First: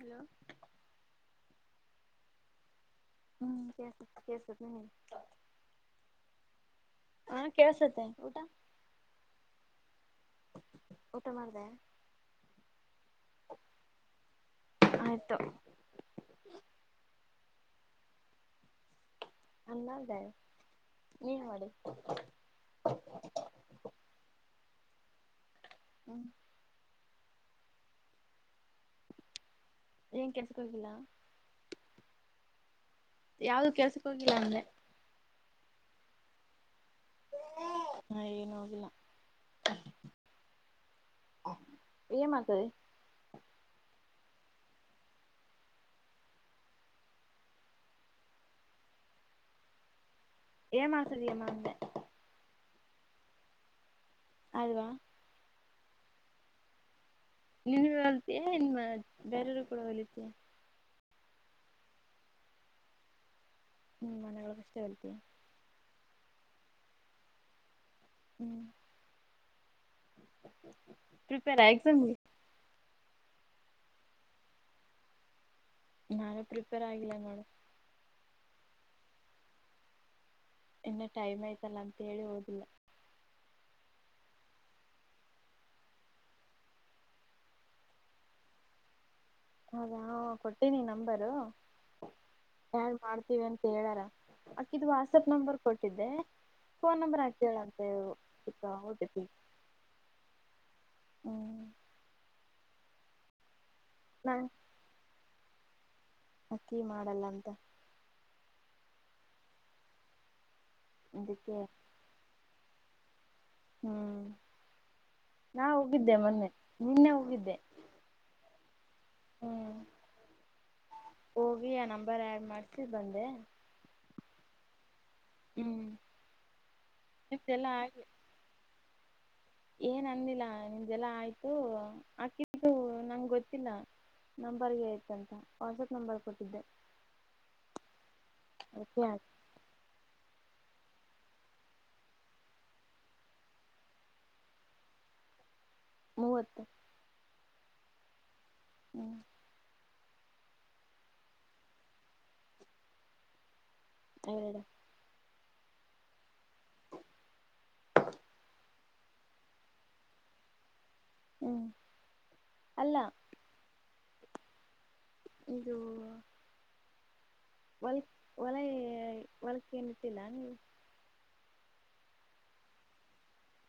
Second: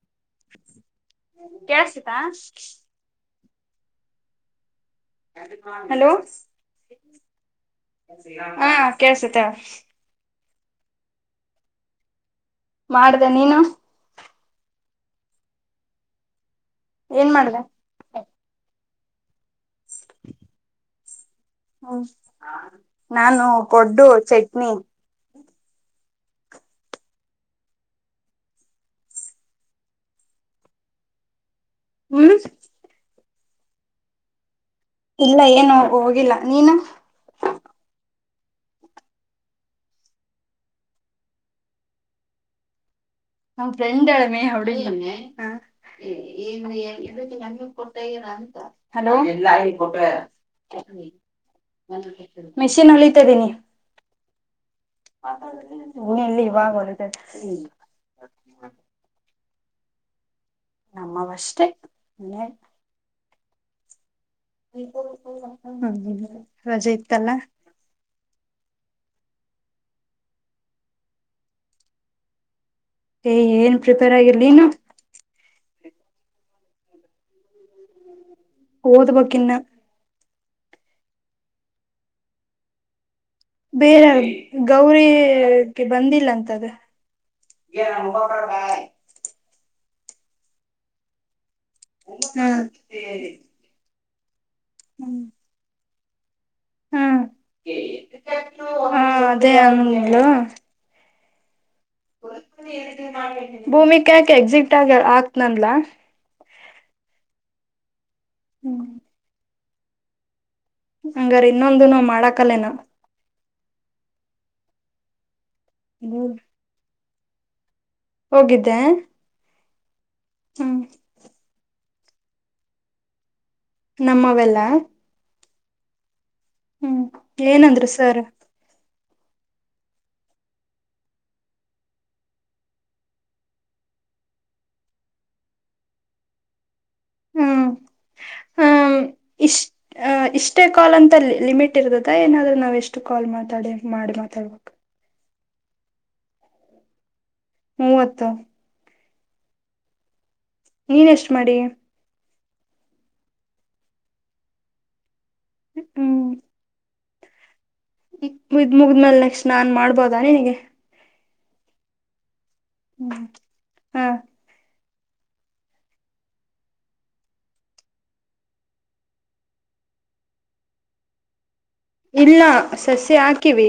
Hello ಕಳಸ್ತತಾ. ಹು ಕೆಳಸತ್ ಕೆಳಸತ್ ಹೇಳಿ. ಹಲೋ ಹಾ ಕೇಳ್ಸತ್ತೆ ಊಟ ಹಾ ಕೇಳಸುತ್ತೆ. ಊಟ ಮಾಡಿದ್ಯಾ. ಮಾಡ್ದೆ ನೀನು. ಆಯ್ತು. ಏನ್ ಮಾಡ್ದೆ. ಅನ್ನಾ ದೈ ನೀ ಮಾಡಿದಿ. ಹು ನಾನು ಪಡ್ಡು ಚಟ್ನಿ. ಹು ಏನ ಕೆಲ್ಸಕ್ಕ ಹೋಗಿಲ್ಲಾ. ಹುಉ. ಯಾವುದು ಕೆಲ್ಸಕ್ಕ ಹೋಗಿಲ್ಲಾ ಅಂದೆ. ಇಲ್ಲಾ ಏನು ಹೋಗಿಲ್ಲಾ ನೀನು. ಬೇರೆ ಹಾ ಏನು ಹೊಗಿಲ್ಲಾ. ಅ ಏನ್ ಮಾಡ್ತಾಇದ್ದಿ. ನಾವು ಫ್ರೆಂಡ್ ಹೇಳಮೆ ಹೊಡೀತಾನೆ ಹ ಏನು ಹೆಂಗ ಇದುಕ ಹೆಂಗ ಕೊಟ್ಟವಿದ ಅಂತ ಹಲೋ ಏನ್ ಮಾಡ್ತಿದೀಯಮ್ಮ ಅಂದೆ ಮೆಷಿನ್ ಹೋಲಿತಿದ್ದೀನಿ. ಅಲ್ವಾ ಮಾತಾಡಬೇಕಿಲ್ಲ ಇನ್ನು ಇಲ್ಲ ಇವಾಗ ಹೊಲಿತಾಇದೆನಿ. ನೀನುವ ಹೊಲ್ಯಾತಿಯ ಏನ ಬೇರೆರಿಗೆ ಕೂಡುವು ಹೊಲಿತಿಯ. ನಮ್ಮವಷ್ಟೆ ಮನ್ಯಾಗ. ಹು ಮನೆವಳಗ. [unintelligible] ರಜೆ ಇತ್ತಲ್ಲ ಹು ಪ್ರಿಪೇರಾ ಎಕ್ಸಾಮ. [unintelligible] ಏನ್ ಪ್ರಿಪೇರ್ [unintelligible] ನೀನು? [unintelligible] ಪ್ರಿಪೇರ್ ಆಗಿಲ್ಲ ಮೇಡಮ್. ಓದ್ಬೇಕ ಇನ್ನ ಇನ್ನ ಟೈಮ್ ಅಯ್ತಲ್ಲ ಅಂತ ಹೇಳಿ ಓದಿಲ್ಲ. ಬೇರೆ ಗೌರಿಗೆ ಬಂದಿಲ್ಲ ಅಂತದ. [unintelligible] ಹೌದಾ ಕೊಟ್ಟೀನಿ ನಂಬರು ಹ್ಮ್ ಆಡ್ ಮಾಡ್ತೀವಿ ಅಂತ ಹೇಳಾರ. ಆಕಿದ್ ಹ್ಮ್ ವಾಟ್ಸಪ್ ನಂಬರ್ ಕೊಟ್ಟಿದ್ದೆ. ಫೋನ್ ಹ್ಮ್ ನಂಬರ್ ಹಾ [unintelligible] ಅದೇ ಅಂದ್ಲು ಹ್ಮ ಭೂಮಿಕಾ ಯಾಕ್ ನಾ ಎಕ್ಸಿಟ್ ಆಗ ಆಕ್ನನ್ಲಾ? ಆಕಿ ಮಾಡಲ್ಲ ಅಂತ. ಹ್ಮ ಹಂಗಾರ ಅದಕ್ಕೆ ಇನ್ನೊಂದುನು ಮಾಡಕಲ್ಲೇನ? ಹ್ಮ ನಾ ಹೋಗಿದ್ದೆ ಮೊನ್ನೆ ನಿನ್ನೆ ಹೋಗಿದ್ದೆ. ಹೋಗಿದ್ದೆ? ಹ್ಮ್ ಹೋಗಿ ಆ ನಂಬರ್ ಆಡ್ ಮಾಡ್ಸಿ ಬಂದೆ. ನಮ್ಮವೆೆಲ್ಲ? ಹ್ಮ ಹ್ಮ ಏನಂದ್ರು ಸರ್? ಏನ್ ಅಂದಿಲ್ಲ ನಿಮ್ದೆಲ್ಲ ಆಯ್ತು ಆಕಿದು ನಂಗ್ ಗೊತ್ತಿಲ್ಲ ನಂಬರ್ ಏಟ್ ಅಂತ? ವಾಟ್ಸಪ್ ನಂಬರ್ ಕೊಟ್ಟಿದ್ದೆ. [unintelligible] ಇಷ್ ಟ ಹ ಇಷ್ಟೇ ಕಾಲ್ ಅಂತ ಲಿಮಿಟ್ [unintelligible] ಏನಾದ್ರೆ ನಾವ್ ಎಷ್ಟು ಕಾಲ್ ಮಾತಾಡಿ ಮಾಡಿ ಮಾತಾಡ್ಬೇಕ? ಮೂವತ್ತು ಮೂವತ್ತು ಹ್ಮ ನೀನ್ ಎಷ್ಟ ಮಾಡಿಯ? ಎರಡು [unintelligible] [unintelligible] ಮುಗಿದ್ಮೇಲೆ ನೆಕ್ಸ್ಟ ನಾನ್ ಮಾಡ್ಬೋದಾ ನಿನಗೆ? ಹ್ಮ ಅಲ್ಲ ಹಾ ಇದು ಹೊಲ್ ಹೊಲ ಹೊಲಕ್ ಏನ್ ಇಟ್ಟಿಲ್ಲ ನೀವು? ಇಲ್ಲ ಸಸ್ಯ ಹಾಕಿವಿ.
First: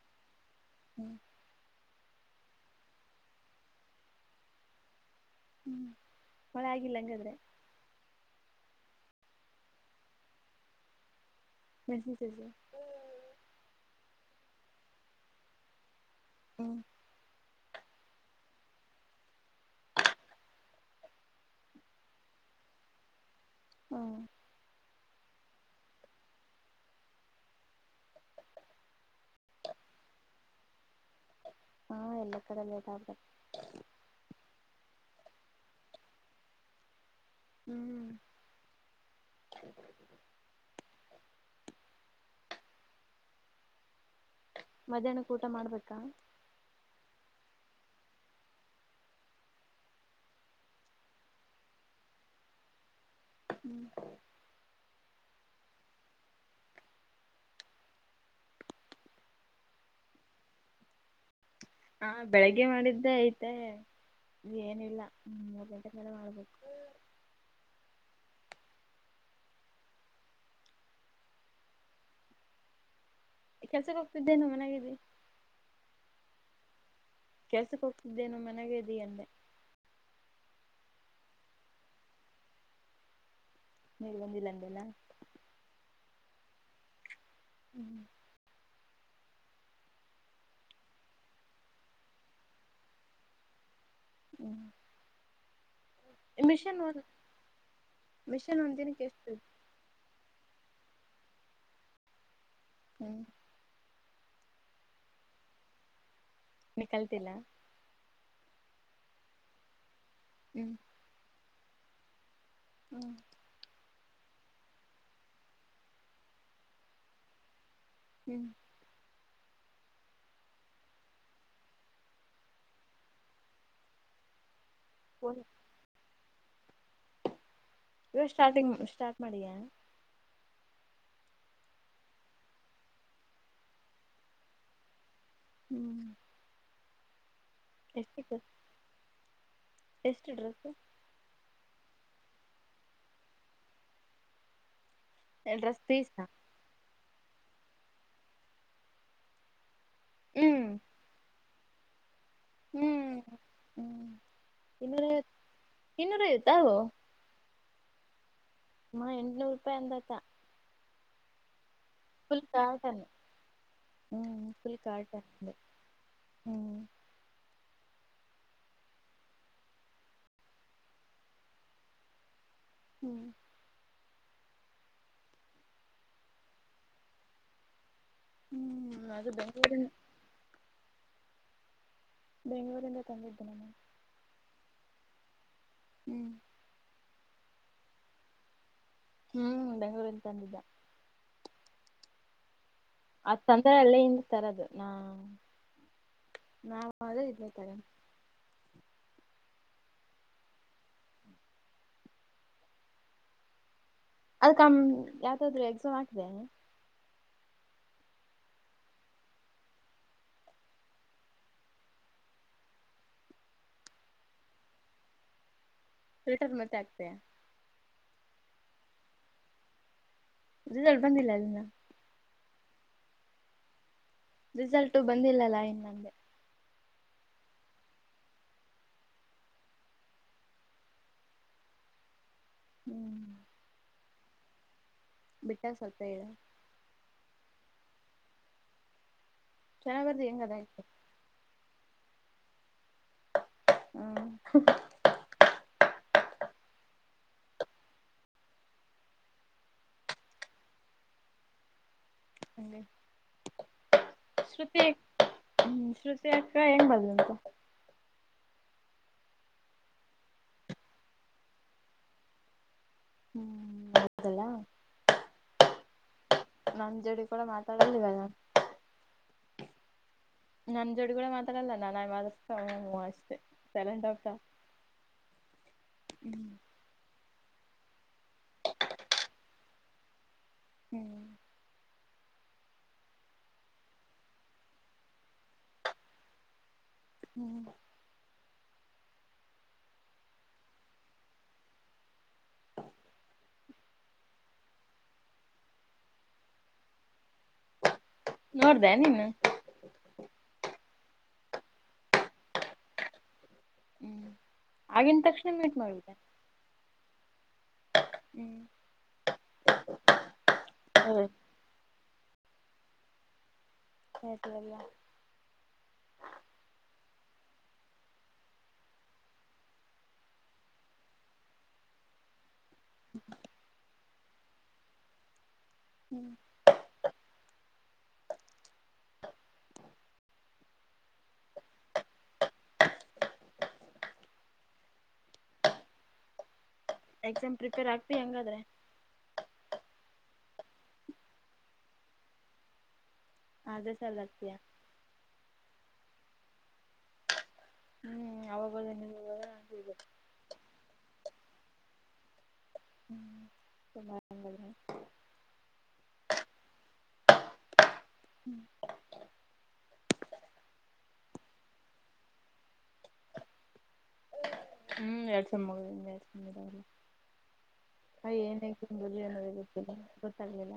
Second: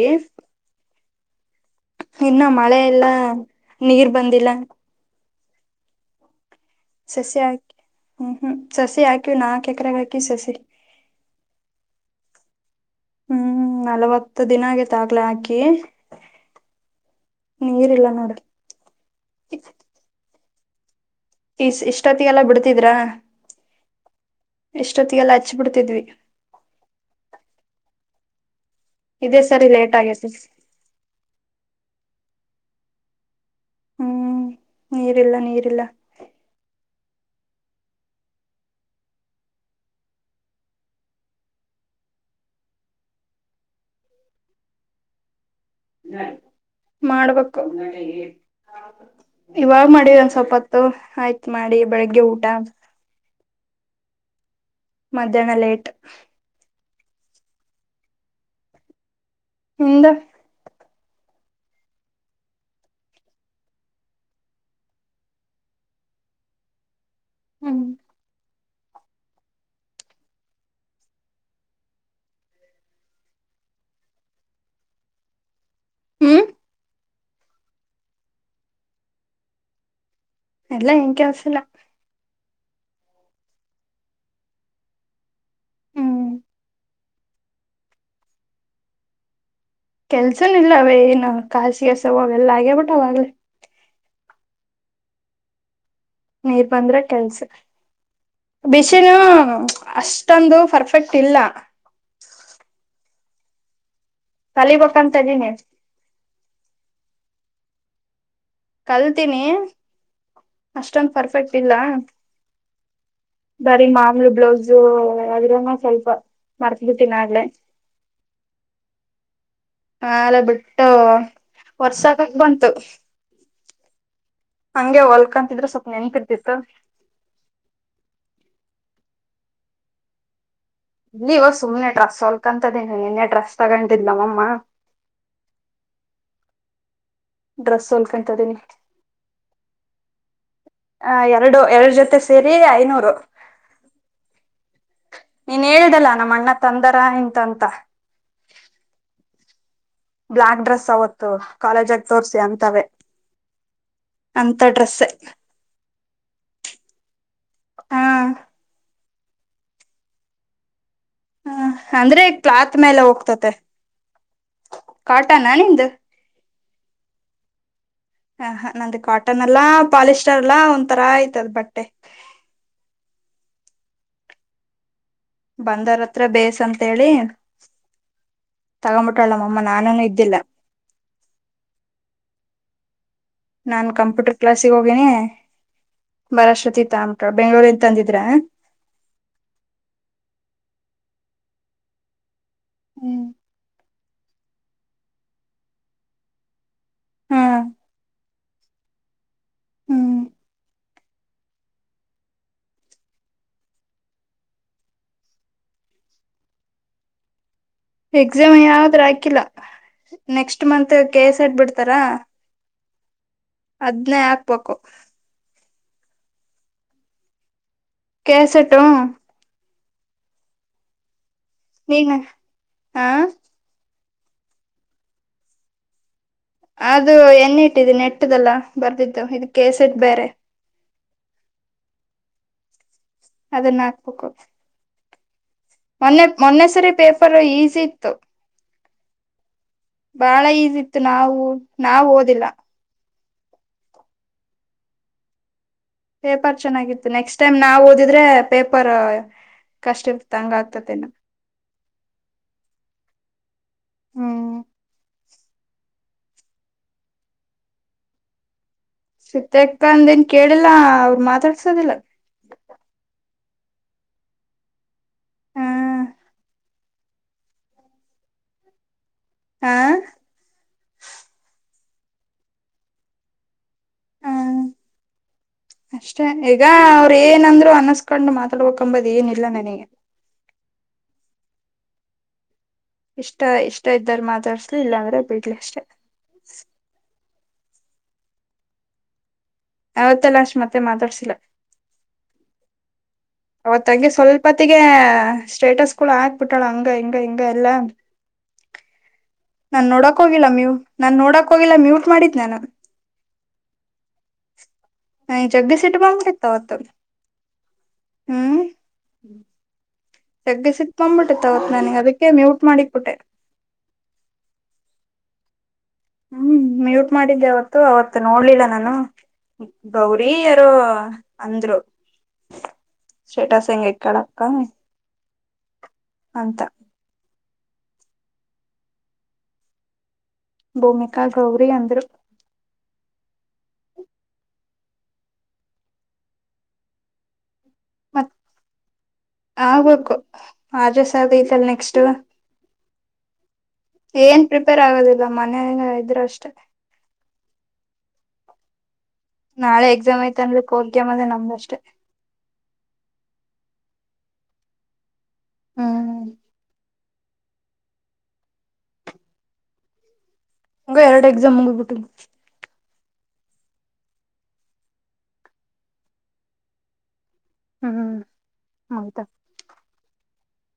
ಹ್ಮ ಇನ್ನ ಮಳೆ ಎಲ್ಲಾ ನೀರ್ ಬಂದಿಲ್ಲ. ಹ್ಮ [unintelligible] ಸಸ್ಯ ಹಾಕಿ ಹ್ಮ ಹ್ಮ ಸಸಿ ಹಾಕಿವ್ ನಾಲ್ಕ ಎಕರೆಗ ಹಾಕಿ ಸಸಿ. ಮೆನಸಿನ ಸಸಿಯ? ಹ್ಮ ನಲ್ವತ್ತು ದಿನ ಆಗೇತ್ ಆಗ್ಲೇ ಹಾಕಿ. ಹ್ಮ ನೀರ್ ಇಲ್ಲ ನೋಡ್ರಿ. [inaudible] ಈ ಇಷ್ಟೊತ್ತಿಗೆ ಎಲ್ಲ ಬಿಡ್ತಿದ್ರಾ. ಹು. ಎಷ್ಟೊತ್ತಿಗೆಲ್ಲ ಹಚ್ಚಬುಡ್ತಿದ್ವಿ. ಇದೇ ಸರಿ ಲೇಟ್ ಆಗೇತಿ. ಹಾ ಎಲ್ಲ ಕಡೆ ಲೇಟ್ ಆದ್ರೆ. ಹ್ಮ್ ನೀರಿಲ್ಲ ನೀರಿಲ್ಲ. ಹ್ಮ್. ಮಧ್ಯಾಹ್ನಕ್ ಊಟ ಮಾಡ್ಬೇಕಾ. ಮಾಡ್ಬೇಕು. ಇವಾಗ ಮಾಡಿದ ಒಂದ ಸ್ವಲ್ಪತ್ತು ಆಯ್ತು ಮಾಡಿ ಬೆಳಗ್ಗೆ ಊಟ. ಹ್ಮ್. ಮಧ್ಯಾಹ್ನ ಲೇಟ್. ಹ್ದ. [unintelligible] ಹಾ ಬೆಳಿಗ್ಗೆ ಮಾಡಿದ್ದೆ ಐತೆ ಏನಿಲ್ಲ ಹ್ಮ ಮೂರ್ ಗಂಟೆ ಮೇಲೆ ಮಾಡ್ಬೇಕು. ಹ್ಮ್. ಕೆಲ್ಸಕ್ಕೆ ಹೋಗ್ತಿದ್ದೇನು ಮನೆಗಿದ್ದಿ. ಹ್ಮ್. ಕೆಲ್ಸಕ್ ಹೋಗ್ತಿದ್ದೇನು ಮನಗೇ ಇದಿ ಅಂದೆ. ಎಲ್ಲಾ ಎನ್ ಕೇಲಸಿಲ್ಲ. ನೀರ್ ಬಂದಿಲ್ಲ ಅಂದೆಲ್ಲ. ಹ್ಮ್ ಹ್ಮ್. ಕೆಲ್ಸ ಇಲ್ಲವೇನು ಖಾಸಿಸವೆಲ್ಲ ಆಗ್ಯಬಿಟ್ಟ ಅವಾಗ್ಲಿ. ಹ್ಮ್. ನೀರ್ ಮಿಷನ್ ಬಂದ್ರೆ ಒಂದ ಕೆಲ್ಸ್ ಮಿಷನ್ ಒಂದ್ ದಿನಕ್ಕೆ ಬಿಸಿಲ್ ಎಷ್ಟು ಅಷ್ಟ. ಟೊನ್ದು ಪರ್ಫೆಕ್ಟ್ ಇಲ್ಲ. ಹ್ಞ. [unintelligible] ಇದೀನಿ. ನಿ ಕಲ್ತಿಲ್ಲಾ. ಕಲ್ತೀನಿ. ಹ್ಮ್. ಅಷ್ಟೊಂದು ಪರ್ಫೆಕ್ಟ್ ಇಲ್ಲ. ಹ್ಮ್. ಬರೀ ಮಾಮೂಲು ಬ್ಲೌಸು ಅದ್ರನ್ನ ಸ್ವಲ್ಪ ಮರ್ತ ಬಿಟ್ಟಿನ್ ಆಗ್ಲೆ. ಹ್ಮ್. ಆಲೆ ಬಿಟ್ಟು ವರ್ಸಾಕಕ್ ಬಂತು. ಹಂಗೆ ಹೊಲ್ಕಂತಿದ್ರೆ ಸ್ವಲ್ಪ ನೆನಪಿರ್ತಿತ್ತು. ಇವ ಸ್ಟಾರ್ಟಿಂಗ್ ಸ್ಟಾರ್ಟ್ ಮಾಡಿಯಾ. [unintelligible] ಸುಮ್ಮನೆ ಡ್ರೆಸ್ ಹೊಲ್ಕಂತದೇ ನೀನು ಏನೇ ಡ್ರೆಸ್ ತಗಂಡತ್ತಿದ್ಲು ನಮಮ್ಮ. ಹ್ಮ್. ಡ್ರೆಸ್ ಎಷ್ಟು ಹೋಲ್ಕೊಂತದೀನಿ. ಎಷ್ಟು ಡ್ರೆಸ್ಸು. ಆ ಎರಡು ಎರಡು ಜೊತೆ ಸೇರಿ ಐನೂರು. ನೀನ್ ಡ್ರೆಸ್ ಹೇಳ್ದಲ್ಲ ಪೀಸಾ ನಮ್ಮ ಅಣ್ಣ ತಂದರ ಅಂತಂತ. ಬ್ಲ್ಯಾಕ್ ಹ್ಮ್ ಡ್ರೆಸ್ ಅವತ್ತು ಕಾಲೇಜಾಗ ತೋರ್ಸಿ ಅಂ. ಹ್ಮ್ ಹ್ಮ್ ಡ್ರೆಸ್ ಇನ್ನೂರ ಐವತ್ತ ಇನ್ನೂರ ಐವತ್ತಾ ಅವು. [inaudible] ಹಾ. [unintelligible] ಮಾ ಎಂಟನೂರು ರೂಪಾಯಿ ಒಂದಕ್ಕ. [inaudible] ಹ ಅಂದ್ರೆ ಫುಲ್ ಕ್ಲಾತ್ ಫ್ಲ್ಯಾಟ್ ಮೇಲೆ ಅನ್ ಹೋಗ್ತತೆ ಹ್ಞ ಫುಲ್ ಫ್ಲ್ಯಾಟ್ ಅಂದ ಕಾಟನಾ ನಿಂದು [inaudible] ಹ್ಞ. [unintelligible] ಹ ಹಾ ನಂದ ಕಾಟನ್ ಅಲ್ಲಾ ಪಾಲಿಸ್ಟರ್ ಅಲ್ಲಾ ಒಂತರಾ ಐತದ ಬಟ್ಟೆ. [inaudible] ಹ್ಮ್. [unintelligible] ಬಂದರ ಹತ್ರ ಬೇಸ್ ಅಂತ ಹೇಳಿ ಹ್ಮ್ ತಗೊಬಿಟ್ಟಳ ಅದು ನಮ್ಮ ಅಮ್ಮ ಬೆಂಗಳೂರಿನ್ ನಾನುನು ಇದ್ದಿಲ್ಲ. [inaudible] ಬೆಂಗಳೂರಿಂದ ತಂದಿದ್ದೆ ನಾನ್. [inaudible] ನಾನ್ ಕಂಪ್ಯೂಟರ್ ಕ್ಲಾಸಿಗೆ ಹೋಗೀನಿ ಹ್ಮ್ ಬರು ಅಷ್ಟತಿಗೆ ತೊಗೊಂಬಿಟ್ಟರಾ ಬೆಂಗಳೂರಿಂದ ತಂದಿದ್ರ. [inaudible] ಹೂಂ ಬೆಂಗಳೂರಿಂದ ತಂದಿದ್ದ. [inaudible] ಹ್ಮ್. [unintelligible] ಆತ ತಂದರೆ ಅಲ್ಲೇ ಇಂದ ತರೋದು ನಾ ನಾವ ಅಲ್ಲೇ ಹಾ ಇದರ ತೊಗೊಂಡ. [inaudible] ಹ್ಮ್. [inaudible] ಅದಕ್ಕಮ ಯಾವದಾದ್ರು ಎಕ್ಸಾಮ್ ಹಾಕಿದಿಯಾ. [inaudible] ಎಕ್ಸಾಮ್ ಯಾವದರ ಹಾಕಿಲ್ಲ ನೆಕ್ಸ್ಟ್ ಮಂತ್ ಕೆ ಎಸ್ ಹಾಕ್ ಬಿಡ್ತಾರಾ. [inaudible] ಅದನೇ ಹಾಕಬೇಕು. [inaudible] ಸ್ಟೇಟಸ್ ಮತ್ತೆ ಆಗ್ತಾಯಾ. [inaudible] ಕೇಳಸಟ್ಟು. [unintelligible] ಇಂಜಿನಿಯರ್ ಬಂದಿಲ್ಲ ಅಲ್ಲ ಇನ್ನ. [inaudible] ನೀನ್ ಹಾ. [inaudible] [inaudible] ರಿಸಲ್ಟ ಬಂದಿಲ್ಲಲ್ಲಾ ಇನ್ನ ಅಂದೆ. ಅದು ಎನೇ ಇಟ್ಟಿದಿನೀ ನೆಟ್ ದಲ್ಲ ಬರ್ದಿದ್ದು ಇದು ಕೆಸೆಟ್ ಬೇರೆ. [inaudible] ಹ್ಮ್. [unintelligible] ಅದನ್ನ ಹಾಕಬೇಕು. [inaudible] ಬಿಟ್ಟಾರಾ ಸ್ವಲ್ಪ. [unintelligible] [inaudible] ಮೊನ್ನೆದ ಮೊನ್ನೆ ಸರಿ ಪೇಪರ್ ಈಸಿ ಇತ್ತು. ಚೆನ್ನಾಗ್ ಬರ್ದಿ ಬಾಳ ಹೆಂಗದ ಈಸಿ ಇತ್ತು ನಾವು ನಾವ್ ಓದಿಲ್ಲ. [inaudible] ಹ್ಮ್. [inaudible] ಪೇಪರ್ ಚೆನ್ನಾಗಿತ್ತು ನೆಕ್ಸ್ಟ್ ಟೈಮ್ ನಾವ್ ಓದಿದ್ರೆ ಪೇಪರ್. [inaudible] ಕಷ್ಟ ಇರ್ತ ಹಂಗ ಆಗ್ತದ ಏನು. [inaudible] ಹಂಗೆ. [unintelligible] [inaudible] ಹ್ಮ್ ಶೃತಿ ಹ್ಮ ಶೃತಿ ಅಕ್ಕಾ ಹೆಂಗ್ ಬಂದಲ್ಲ ಅಂತ. ಶೃತಿ ಅಕ್ಕಾ ಅಂದ ಏನ್ ಕೇಳಿಲ್ಲಾ ಅವರ ಮಾತಾಡ್ಸೋದಿಲ್ಲ. [inaudible] ಹ್ಮ್ ಹೌದ ಅಲ್ಲಾ. ಹ್ಮ [inaudible] [inaudible] ನಮ್ಮ ಜೋಡಿ ಕೂಡ ಮಾತಾಡಲ್ಲ ಇವಾಗ. ಹಾ. [unintelligible] ನನ್ನ ಜೋಡಿಗಳ ಮಾತಾಡಲ್ಲ ನಾನ್ ಆಗಿ ಮಾತಡಾಸತ್ತ ಹೂ ಅಷ್ಟೇ ಸೈಲೆಂಟ್ ಹ ಆಗ್ತಾತಾಳ. [inaudible] ಅಷ್ಟೇ ಈಗ ಅವರ ಏನಂದ್ರು ಅನ್ನಸ್ಕೊಂಡು ಮಾತಾಡ್ಬೇಕಂಬದ ಏನಿಲ್ಲ ನನಗೆ. [inaudible] ಹ್ಮ್. [unintelligible] ಇಷ್ಟ ಇಷ್ಟ ಇದ್ದಾರ ಮಾತಾಡಸಲ್ಲಿ ಇಲ್ಲಾಂದ್ರೆ ಬಿಡ್ಲಿ ಅಷ್ಟೇ. [inaudible] ಹ್ಮ್. [unintelligible] ಅವತ್ತ ಲಾಸ್ಟ್ ಮತ್ತೆ ಮಾತಾಡ್ಸಿಲ್ಲ. [inaudible] [inaudible] ಅವತ್ ಹಂಗೆ ಸ್ವಲ್ಪೊತ್ತಗೆ ಸ್ಟೇಟಸ್ ಕೂಡ ಹಾಕಬಿಟ್ಟಳ ಹಂಗ ಹಿಂಗ ಹಿಂಗ ಎಲ್ಲಾ. ನೋಡದೇ ನೀನು. [inaudible] ನಾನ್ ನೋಡಕ್ ಹೋಗಿಲ್ಲ ಅಮಯು ನಾನ್ ನೋಡಕ್ ಹೋಗಿಲ್ಲ ಮ್ಯೂಟ್ ಮಾಡಿದ್ದ ನಾನು. [inaudible] ಹ್ಮ್ ಆಗಿನ ಏ ತಕ್ಷಣ ಜಗ್ಗಿ ಮೀಟ್ ಸಿಟ್ಟ್ ಮಾಡ್ಬಿಟ್ಟೆ ಬಂದಿತ್ ಅವತ್ತ ಹ್ಮ್. ಜಗ್ಗಿ ಸಿಟ್ಟ್ ಬಂದ ಬಿಟ್ಟಿತ್ ಅವತ್ ನನಗ್ ಅದಕ್ಕೆ ಮ್ಯೂಟ್ ಮಾಡಿ ಇತ್ಬಿಟ್ಟೆ. ಮ್ಯೂಟ್ [unintelligible] ಹ್ಮ್ ಮ್ಯೂಟ್ ಮಾಡಿದ್ದೆ ಅವತ್ತು ಅವತ್ ನೋಡ್ಲಿಲ್ಲ ನಾನು. ಗೌರಿ ಯಾರೋ ಅಂದ್ರು. ಸ್ಟೇಟಸ್ ಎಂಗ ಇಕಳಕ್ಕ. ಹ್ಮ್. ಅಂತಾ. ಭೂಮಿಕಾ ಗೌರಿ ಅಂದ್ರು. ಎಕ್ಸಾಮ್ ಪ್ರಿಪೇರ್ ಆಗ್ತಿ ಮತ್ ಹಂಗಾದ್ರೆ. ಆಗ್ಬೇಕು ಆರ್ಜೆ ಸರ್ದ ಐತಲ್ಲ ನೆಕ್ಸ್ಟ್. ಅದೇ ಸಲ್ ಏನ್ ಆಗ್ತಯಾ ಪ್ರಿಪೇರ್ ಆಗೋದಿಲ್ಲ ಮನೆಲ್ ಇದ್ರೆ ಅಷ್ಟೇ. ಹ್ಮ್ ಅಗೋ [unintelligible] ನಾಳೆ ಎಕ್ಸಾಮ್ ಐತ ಅಂದ್ರೆ [unintelligible] ನಮ್ದಷ್ಟೇ. ಹ್ಮ್ ಸುಮ್ ಆದ್ ಹಂಗದ್ರೆ. ಹ್ಮ್ ಹಂಗ ಎರಡ ಎಕ್ಸಾಮ್ ಮುಗದಬುಟ್ಟು. ಹ್ಮ್ ಎಕ್ಸಾಮ್ ಮುಗಿದು [unintelligible] ಹ್ಮ್ ಅಯ ಏನ್ ಎಕ್ಸಾಮ್ ಮುಗಿತ ಬರ್ದೀ ಅನ್ನದೆ ಗೊತ್ತಿಲ್ಲ ಗೊತ್ತಾಗ್ಲಿಲ್ಲ.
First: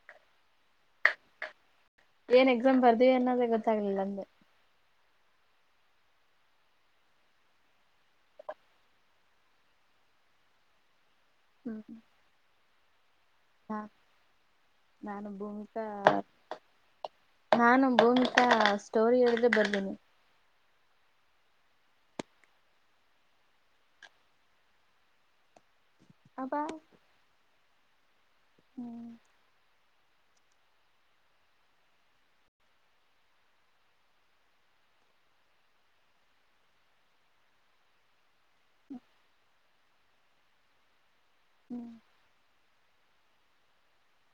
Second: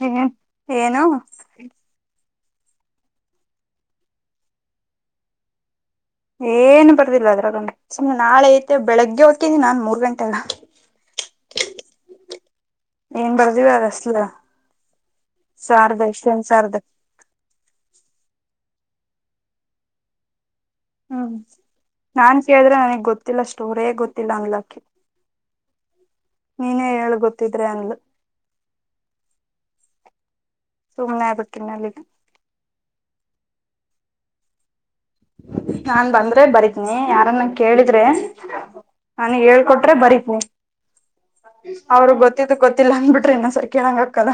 ಹೆ ಏನು. ಏನ್ ಎಕ್ಸಾಮ್ ಬರ್ದೀವಿ ಅನ್ನೋದೇ ಗೊತ್ತಾಗಲಿಲ್ಲ ಅಂದೆ. ಏನ್ ಬರ್ದಿಲ್ಲ ಅದ್ರಗನ ಸುಮ್ನೆ ನಾಳೆ ಐತೆ ಬೆಳಗ್ಗೆ ಓತಿನಿ ನಾನ್ ಮೂರ್ ಗಂಟೆ ಎಲ್ಲ. ಹ್ಮ್ ಹ್ಮ್. ಏನ್ ಬರ್ದಿಳ ಅದ [unintelligible] ನಾನು ಭೂಮಿಕಾ ಸಾರದ ಇಷ್ಟನ್ ಸಾರದ ನಾನು ಭೂಮಿಕಾ ಸ್ಟೋರಿ ಹೇಳಿದ್ ಬರ್ದಿನಿ. ಹ್ಮ್ ನಾನ್ ಕೇಳಿದ್ರೆ ನನಗ್ ಗೊತ್ತಿಲ್ಲ ಸ್ಟೋರೇ ಗೊತ್ತಿಲ್ಲ ಅಂದಲಕ್ಕಿ. [inaudible] ನೀನೇ ಹೇಳ ಗೊತ್ತಿದ್ರೆ ಅಂದ್ಲು. ಹ್ಮ್. ಸುಮ್ಮ್ ಆಗ್ ಬಿಟ್ನಿ ಅಲ್ಲಿಗೆ. ನಾನ್ ಬಂದ್ರೆ ಬರತಿನಿ ಯಾರನ್ನ ಕೇಳಿದ್ರೆ. ನನಿಗ ಹೇಳ್ಕೊಟ್ರೆ ಬರೀಬೋ ಹ್ಮ್ ಅವ್ರು ಗೊತ್ತಿದ್ದು ಗೊತ್ತಿಲ್ಲ ಅಂದಬಿಟ್ರೆ ಇನ್ನೊಂದ ಸರಿ ಕೇಳಂಗಕ್ಕದ.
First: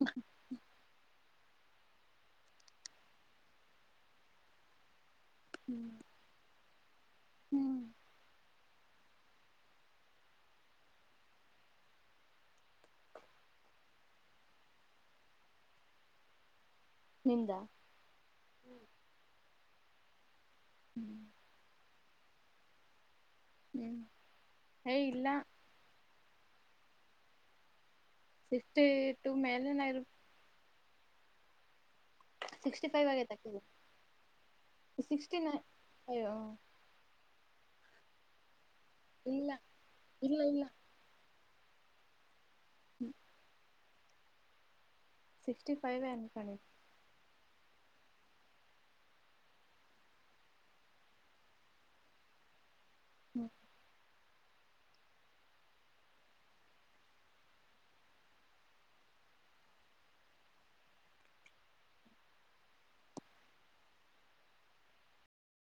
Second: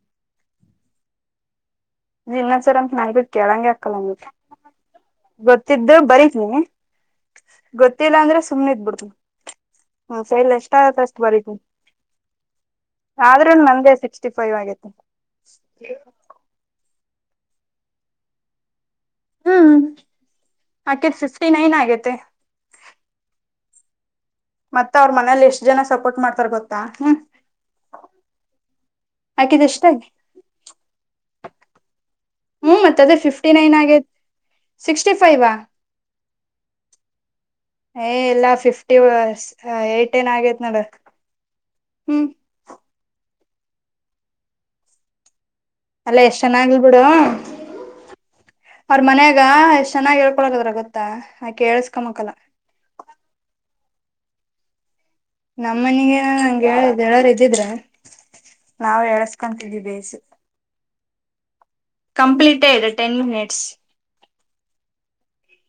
ಹ್ಮ ಹಿನ್ನೊಂದ ಸಲ ಅಂತ ಬಾಯಿ ಬಿಟ್ ಕೇಳಂಗೆ ಆಕಲ್ಲ [unintelligible] ಹ್ಮ್ ಗೊತ್ತಿದ್ದು ಬರೀತಿನಿ. ಹ್ಮ್ ಗೊತ್ತಿಲ್ಲ ಅಂದ್ರೆ ಸುಮ್ನೆ ಇದ್ ಬಿಡ್ತೀನಿ ಹ ನನ್ ಕೈಲಿ ಎಷ್ಟ ಆಗತ್ ಅಷ್ಟ ಬರೀತಿನಿ. ಆದ್ರೂ ನಂದೇ ಸಿಕ್ಸ್ಟಿ ಫೈವ್ ಆಗೈತ್ತೆ. ನಿಂದಾ. ಹ್ಮ್ ಅಕಿದ ಹ್ಮ್ ಸಿಕ್ಸ್ಟಿ ನೈನ್ ಆಗೈತೆ. ಹ್ಮ ಮತ್ತ ಅವ್ರ ಮನೇಲ ಎಷ್ಟ ಜನ ಸಪೋರ್ಟ್ ಮಾಡ್ತಾರ ಗೊತ್ತಾ ಹ್ಮ. ಸಿಕ್ಸ್ಟಿ ಟು ಮೇಲೆನೆ ಇರ್ ಹ್ಮ್ ಸಿಕ್ಸ್ಟಿ ಮತ್ತ ಫೈವ್ ಅದೇ ಆಗೈತೆ ಫಿಫ್ಟಿ ಅಕಿದು ನೈನ್ ಆಗೇತ್ ಸಿಕ್ಸ್ಟಿ ಫೈವಾ ಅಯ್ಯೋ ಏ ಇಲ್ಲ ಫಿಫ್ಟಿ ಇಲ್ಲ ಅ ಏಟ್ ಏನ್ ಇಲ್ಲ ಆಗೇತ್ ಇಲ್ಲ ನೋಡ. ಹ್ಮ್ ಹ್ಞ ಸಿಕ್ಸ್ಟಿಫೈವ್ ಅಲ್ಲ ಎಷ್ಟ್ ಚೆನ್ನಾಗಿಲ್ ಬಿಡು ಅವ್ರ ಮನ್ಯಾಗ ಎಷ್ಟ್ ಚೆನ್ನಾಗಿ ಹೇಳ್ಕೊಳಕದ್ರ ಗೊತ್ತ ಆಕೇ ಹೆಳ್ಸ್ಕೊ ಮಕ್ಕಲ್ಲ ಹು ನಮ್ಮನಿಗೆ ನಂಗೆ ಹೇಳ ಹೇಳೋರ್ ಇದ್ದಿದ್ರೆ ನಾವು ಎಳ್ಸ್ಕೊತಿದವಿ ಬೇಸು ಕಂಪ್ಲೀಟೇ ಇದೆ ಟೆನ್ ಮಿನಿಟ್ಸ್